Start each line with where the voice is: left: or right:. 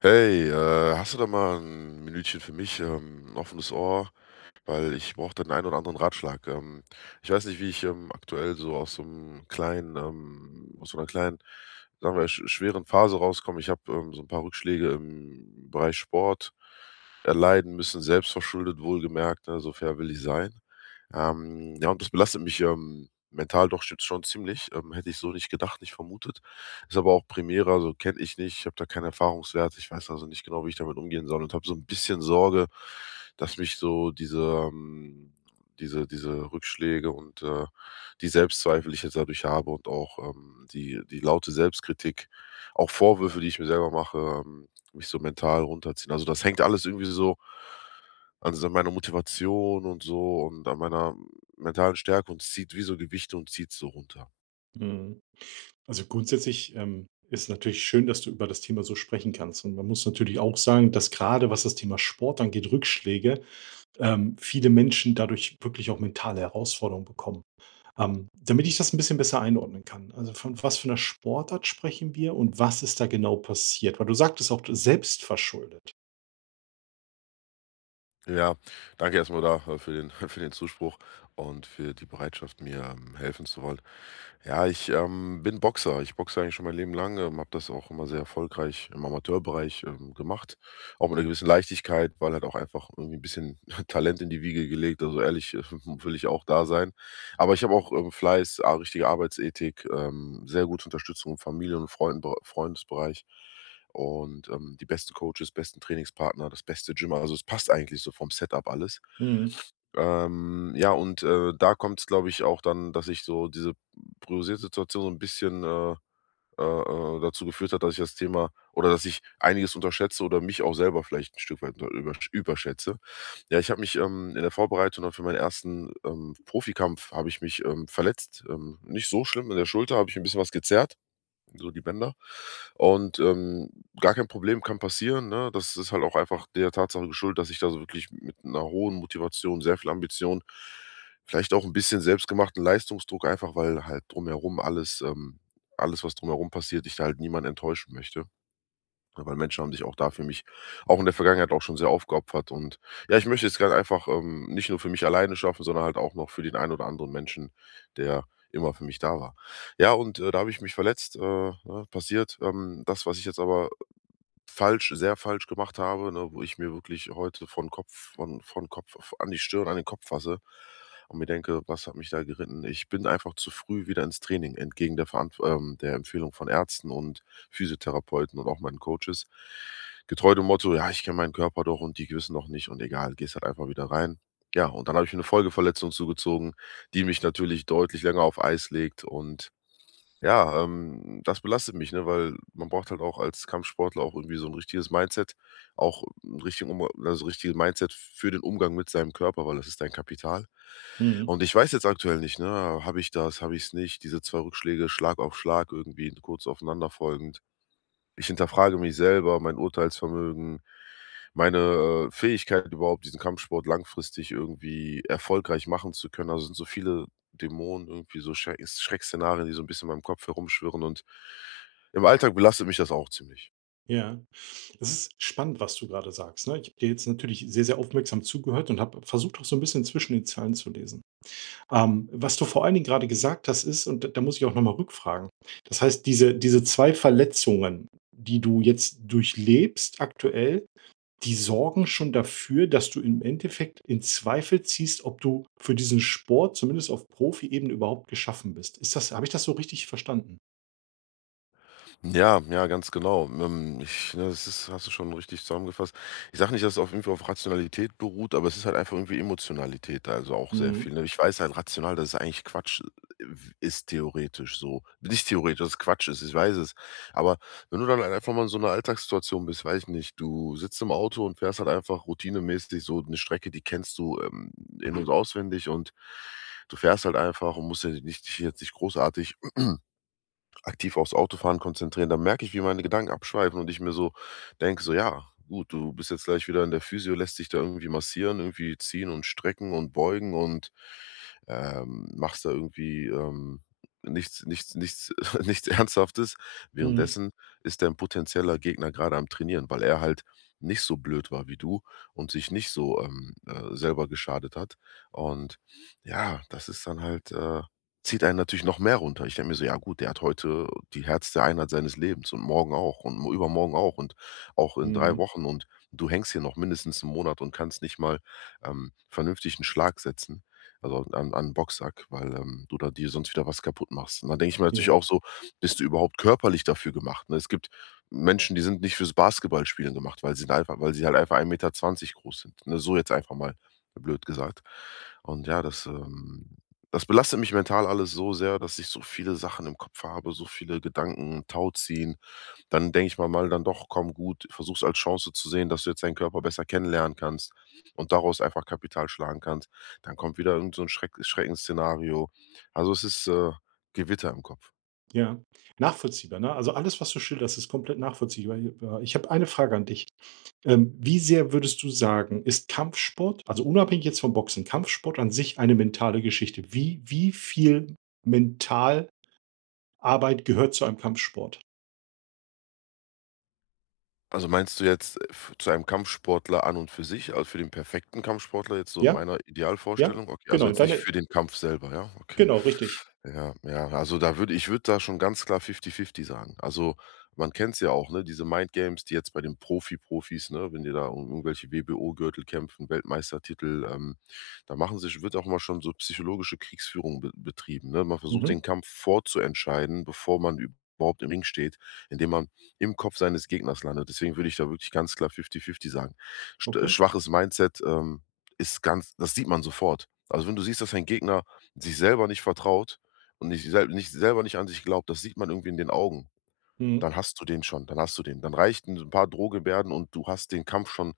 left: Hey, hast du da mal ein Minütchen für mich, 'n offenes Ohr, weil ich brauche da den einen oder anderen Ratschlag. Ich weiß nicht, wie ich, aktuell so aus so 'nem kleinen, aus so 'ner kleinen, sagen wir, schweren Phase rauskomme. Ich habe, so ein paar Rückschläge im Bereich Sport erleiden müssen, selbstverschuldet wohlgemerkt, ne, so fair will ich sein. Ja, und das belastet mich, mental doch jetzt schon ziemlich, hätte ich so nicht gedacht, nicht vermutet. Ist aber auch Primera, so kenne ich nicht. Ich habe da keinen Erfahrungswert. Ich weiß also nicht genau, wie ich damit umgehen soll und habe so ein bisschen Sorge, dass mich so diese Rückschläge und, die Selbstzweifel, die ich jetzt dadurch habe und auch, die laute Selbstkritik, auch Vorwürfe, die ich mir selber mache, mich so mental runterziehen. Also, das hängt alles irgendwie so an so meiner Motivation und so und an meiner mentalen Stärke und zieht wie so Gewichte und zieht so runter.
right: Mhm. Also, grundsätzlich, ist natürlich schön, dass du über das Thema so sprechen kannst. Und man muss natürlich auch sagen, dass gerade was das Thema Sport angeht, Rückschläge, viele Menschen dadurch wirklich auch mentale Herausforderungen bekommen. Damit ich das ein bisschen besser einordnen kann, also, von was für einer Sportart sprechen wir und was ist da genau passiert? Weil du sagtest auch selbstverschuldet.
left: Ja, danke erstmal da, für den für den Zuspruch und für die Bereitschaft, mir, helfen zu wollen. Ja, ich, bin Boxer. Ich boxe eigentlich schon mein Leben lang, habe das auch immer sehr erfolgreich im Amateurbereich, gemacht. Auch mit 'ner gewissen Leichtigkeit, weil halt auch einfach irgendwie ein bisschen Talent in die Wiege gelegt. Also, ehrlich, will ich auch da sein. Aber ich habe auch, Fleiß, a richtige Arbeitsethik, sehr gute Unterstützung im Familien und Freundenbere Freundesbereich und, die besten Coaches, besten Trainingspartner, das beste Gym. Also, es passt eigentlich so vom Setup alles.
right: Mhm,
left: Ja, und, da kommt's, glaube ich, auch dann, dass ich so diese priorisierte Situation so ein bisschen, dazu geführt hat, dass ich das Thema oder dass ich einiges unterschätze oder mich auch selber vielleicht ein Stück weit unter übersch überschätze. Ja, ich habe mich, in der Vorbereitung dann für meinen ersten, Profikampf habe ich mich, verletzt. Nicht so schlimm in der Schulter, habe ich ein bisschen was gezerrt so die Bänder. Und, gar kein Problem, kann passieren, ne? Das ist halt auch einfach der Tatsache geschuldet, dass ich da so wirklich mit einer hohen Motivation, sehr viel Ambition, vielleicht auch ein bisschen selbstgemachten Leistungsdruck, einfach weil halt drumherum alles, was drumherum passiert, ich da halt niemanden enttäuschen möchte. Ja, weil Menschen haben sich auch da für mich auch in der Vergangenheit auch schon sehr aufgeopfert und ja, ich möchte es gern einfach, nicht nur für mich alleine schaffen, sondern halt auch noch für den einen oder anderen Menschen, der immer für mich da war. Ja, und, da habe ich mich verletzt, ne, passiert. Das, was ich jetzt aber falsch sehr falsch gemacht habe, ne, wo ich mir wirklich heute von Kopf f an die Stirn, an den Kopf fasse und mir denke: „Was hat mich da geritten?“ Ich bin einfach zu früh wieder ins Training entgegen der Verantw der Empfehlung von Ärzten und Physiotherapeuten und auch meinen Coaches. Getreu dem Motto: „Ja, ich kenne meinen Körper doch und die wissen doch nicht und egal, gehst halt einfach wieder rein.“ Ja, und dann habe ich mir 'ne Folgeverletzung zugezogen, die mich natürlich deutlich länger auf Eis legt und ja, das belastet mich, ne, weil man braucht halt auch als Kampfsportler auch irgendwie so ein richtiges Mindset, auch ein richtigen Umga also, richtiges Mindset für den Umgang mit seinem Körper, weil das ist dein Kapital.
right: mhm,
left: Und ich weiß jetzt aktuell nicht, ne, habe ich das, habe ich es nicht? Diese 2 Rückschläge Schlag auf Schlag irgendwie kurz aufeinander folgend. Ich hinterfrage mich selber, mein Urteilsvermögen, meine, Fähigkeit überhaupt, diesen Kampfsport langfristig irgendwie erfolgreich machen zu können. Also, sind so viele Dämonen irgendwie so Schreckszenarien, die so ein bisschen in meinem Kopf herumschwirren und im Alltag belastet mich das auch ziemlich.
right: ja. Es ist spannend, was du gerade sagst, ne? Ich habe dir jetzt natürlich sehr, sehr aufmerksam zugehört und habe versucht, auch so ein bisschen zwischen den Zeilen zu lesen. Was du vor allen Dingen gerade gesagt hast, ist, und da muss ich auch noch mal rückfragen. Das heißt, diese 2 Verletzungen, die du jetzt durchlebst aktuell, die sorgen schon dafür, dass du im Endeffekt in Zweifel ziehst, ob du für diesen Sport zumindest auf Profiebene überhaupt geschaffen bist. Ist das, habe ich das so richtig verstanden?
left: Ja, ja, ganz genau. Ich ne, das ist hast du schon richtig zusammengefasst. Ich sage nicht, dass es auf irgendwie auf Rationalität beruht, aber es ist halt einfach irgendwie Emotionalität, da, also auch sehr
right: Mhm.
left: viel, ne? Ich weiß halt rational, dass es eigentlich Quatsch, äh, ist theoretisch so. Nicht theoretisch, dass es Quatsch ist, ich weiß es. Aber wenn du dann halt einfach mal in so 'ner Alltagssituation bist, weiß ich nicht, du sitzt im Auto und fährst halt einfach routinemäßig so eine Strecke, die kennst du, in und auswendig und du fährst halt einfach und musst ja nicht dich jetzt nicht großartig aktiv aufs Autofahren konzentrieren, dann merke ich, wie meine Gedanken abschweifen und ich mir so denke, so ja, gut, du bist jetzt gleich wieder in der Physio, lässt dich da irgendwie massieren, irgendwie ziehen und strecken und beugen und machst da nichts, nichts, nichts, nichts Ernsthaftes.
right: Mhm.
left: Währenddessen ist dein potenzieller Gegner gerade am Trainieren, weil er halt nicht so blöd war wie du und sich nicht so selber geschadet hat. Und ja, das ist dann halt zieht einen natürlich noch mehr runter. Ich denke mir so: „Ja gut, der hat heute die härteste Einheit seines Lebens und morgen auch und m übermorgen auch und auch in 3
right: Mhm.
left: Wochen und du hängst hier noch mindestens einen Monat und kannst nicht mal, vernünftig einen Schlag setzen, also an 'n Boxsack, weil, du da dir sonst wieder was kaputt machst.“ Und dann denke ich mir natürlich
right: Ja.
left: auch so: „Bist du überhaupt körperlich dafür gemacht?“ Ne, es gibt Menschen, die sind nicht fürs Basketballspielen gemacht, weil sie einfach weil sie halt einfach ein Meter zwanzig groß sind, ne? So jetzt einfach mal blöd gesagt. Und ja, das belastet mich mental alles so sehr, dass ich so viele Sachen im Kopf habe, so viele Gedanken, Tauziehen. Dann denke ich mal, mal dann doch: „Komm, gut, versuch's als Chance zu sehen, dass du jetzt deinen Körper besser kennenlernen kannst und daraus einfach Kapital schlagen kannst.“ Dann kommt wieder irgend so ein Schreckensszenario. Also, es ist, Gewitter im Kopf.
right: Ja, nachvollziehbar, ne? Also, alles, was du schilderst, ist komplett nachvollziehbar. Ich habe eine Frage an dich. Wie sehr würdest du sagen, ist Kampfsport, also unabhängig jetzt vom Boxen, Kampfsport an sich eine mentale Geschichte? Wie viel Mentalarbeit gehört zu einem Kampfsport?
left: Also, meinst du jetzt, f zu einem Kampfsportler an und für sich, also, für den perfekten Kampfsportler jetzt so in
right: Ja?
left: meiner
right: Ja?
left: Idealvorstellung? Okay, also,
right: Genau,
left: jetzt nicht
right: deine
left: für den Kampf selber, ja? Okay.
right: genau, richtig.
left: Ja, ja, also da würde da schon ganz klar fifty-fifty sagen. Also, man kennt es ja auch, ne, diese Mindgames, die jetzt bei den Profi-Profis, ne, wenn die da um irgendwelche WBO-Gürtel kämpfen, Weltmeistertitel, da machen sich wird auch mal schon so psychologische Kriegsführung be betrieben, ne? Man versucht den
right: Mhm.
left: Kampf vorzuentscheiden, bevor man überhaupt im Ring steht, indem man im Kopf seines Gegners landet. Deswegen würde ich da wirklich ganz klar fifty-fifty sagen. St
right: Okay.
left: schwaches Mindset, ist ganz das sieht man sofort. Also, wenn du siehst, dass dein Gegner sich selber nicht vertraut und nicht selber nicht an sich glaubt, das sieht man irgendwie in den Augen.
right: Mhm.
left: Dann hast du den schon, dann hast du den. Dann reichten so 'n paar Drohgebärden und du hast den Kampf schon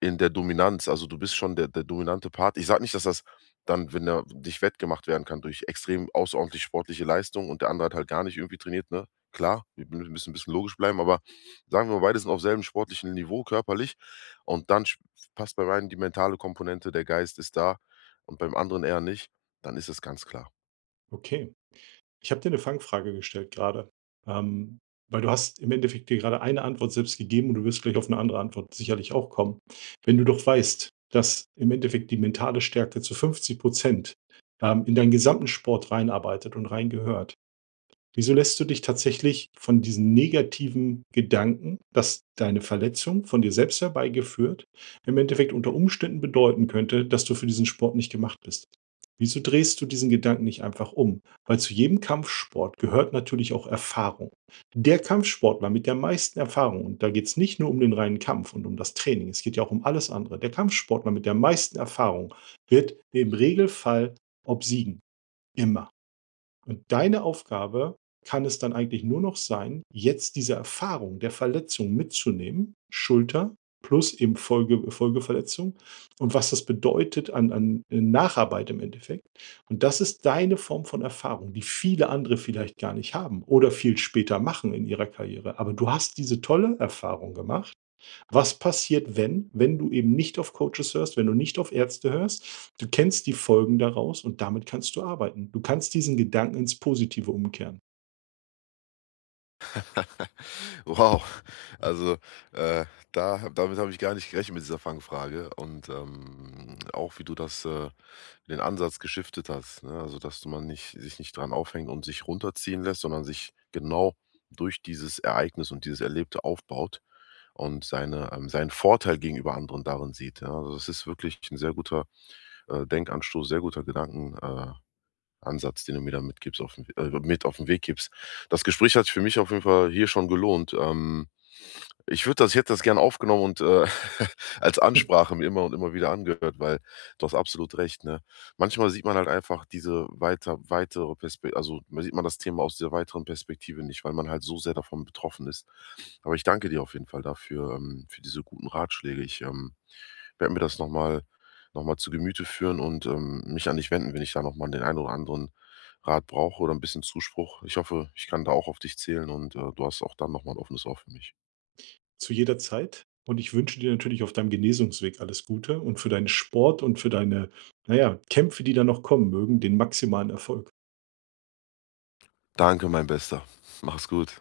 left: in der Dominanz. Also, du bist schon der dominante Part. Ich sage nicht, dass das dann, wenn er dich wettgemacht werden kann durch extrem außerordentlich sportliche Leistung und der andere hat halt gar nicht irgendwie trainiert, ne? Klar, wir mü müssen 'n bisschen logisch bleiben, aber sagen wir mal, beide sind auf selben sportlichen Niveau körperlich und dann sch passt beim einen die mentale Komponente, der Geist ist da und beim anderen eher nicht, dann ist es ganz klar.
right: Okay. Ich habe dir eine Fangfrage gestellt gerade, ähm, weil du hast im Endeffekt dir gerade eine Antwort selbst gegeben und du wirst gleich auf eine andere Antwort sicherlich auch kommen. Wenn du doch weißt, dass im Endeffekt die mentale Stärke zu 50 in deinen gesamten Sport reinarbeitet und reingehört, wieso lässt du dich tatsächlich von diesen negativen Gedanken, dass deine Verletzung von dir selbst herbeigeführt, im Endeffekt unter Umständen bedeuten könnte, dass du für diesen Sport nicht gemacht bist? Wieso drehst du diesen Gedanken nicht einfach um? Weil zu jedem Kampfsport gehört natürlich auch Erfahrung. Der Kampfsportler mit der meisten Erfahrung, und da geht es nicht nur um den reinen Kampf und um das Training, es geht ja auch um alles andere, der Kampfsportler mit der meisten Erfahrung wird im Regelfall obsiegen. Immer. Und deine Aufgabe kann es dann eigentlich nur noch sein, jetzt diese Erfahrung der Verletzung mitzunehmen, Schulter plus eben Folgeverletzung, und was das bedeutet an, an Nacharbeit im Endeffekt. Und das ist deine Form von Erfahrung, die viele andere vielleicht gar nicht haben oder viel später machen in ihrer Karriere. Aber du hast diese tolle Erfahrung gemacht, was passiert, wenn du eben nicht auf Coaches hörst, wenn du nicht auf Ärzte hörst. Du kennst die Folgen daraus und damit kannst du arbeiten. Du kannst diesen Gedanken ins Positive umkehren.
left: Wow, also, äh, da damit habe ich gar nicht gerechnet mit dieser Fangfrage und, auch wie du das, den Ansatz geschiftet hast, ne? Also, dass man nicht sich nicht dran aufhängt und sich runterziehen lässt, sondern sich genau durch dieses Ereignis und dieses Erlebte aufbaut und seine seinen Vorteil gegenüber anderen darin sieht, ja? Also, das ist wirklich ein sehr guter, Denkanstoß, sehr guter Gedanken Ansatz, den du mir da mit auf 'n Weg gibst. Das Gespräch hat sich für mich auf jeden Fall hier schon gelohnt. Ich würde das ich hätte das gern aufgenommen und, als Ansprache mir immer und immer wieder angehört, weil du hast absolut recht, ne? Manchmal sieht man halt einfach diese weiter weitere Perspektive. Also, ma sieht man das Thema aus dieser weiteren Perspektive nicht, weil man halt so sehr davon betroffen ist. Aber ich danke dir auf jeden Fall dafür für diese guten Ratschläge. Ich, werde mir das noch mal noch mal zu Gemüte führen und, mich an dich wenden, wenn ich da noch mal den einen oder anderen Rat brauche oder ein bisschen Zuspruch. Ich hoffe, ich kann da auch auf dich zählen und, du hast auch dann noch mal 'n offenes Ohr für mich.
right: Zu jeder Zeit, und ich wünsche dir natürlich auf deinem Genesungsweg alles Gute und für deinen Sport und für deine, na ja, Kämpfe, die da noch kommen mögen, den maximalen Erfolg.
left: Danke, mein Bester. Mach's gut.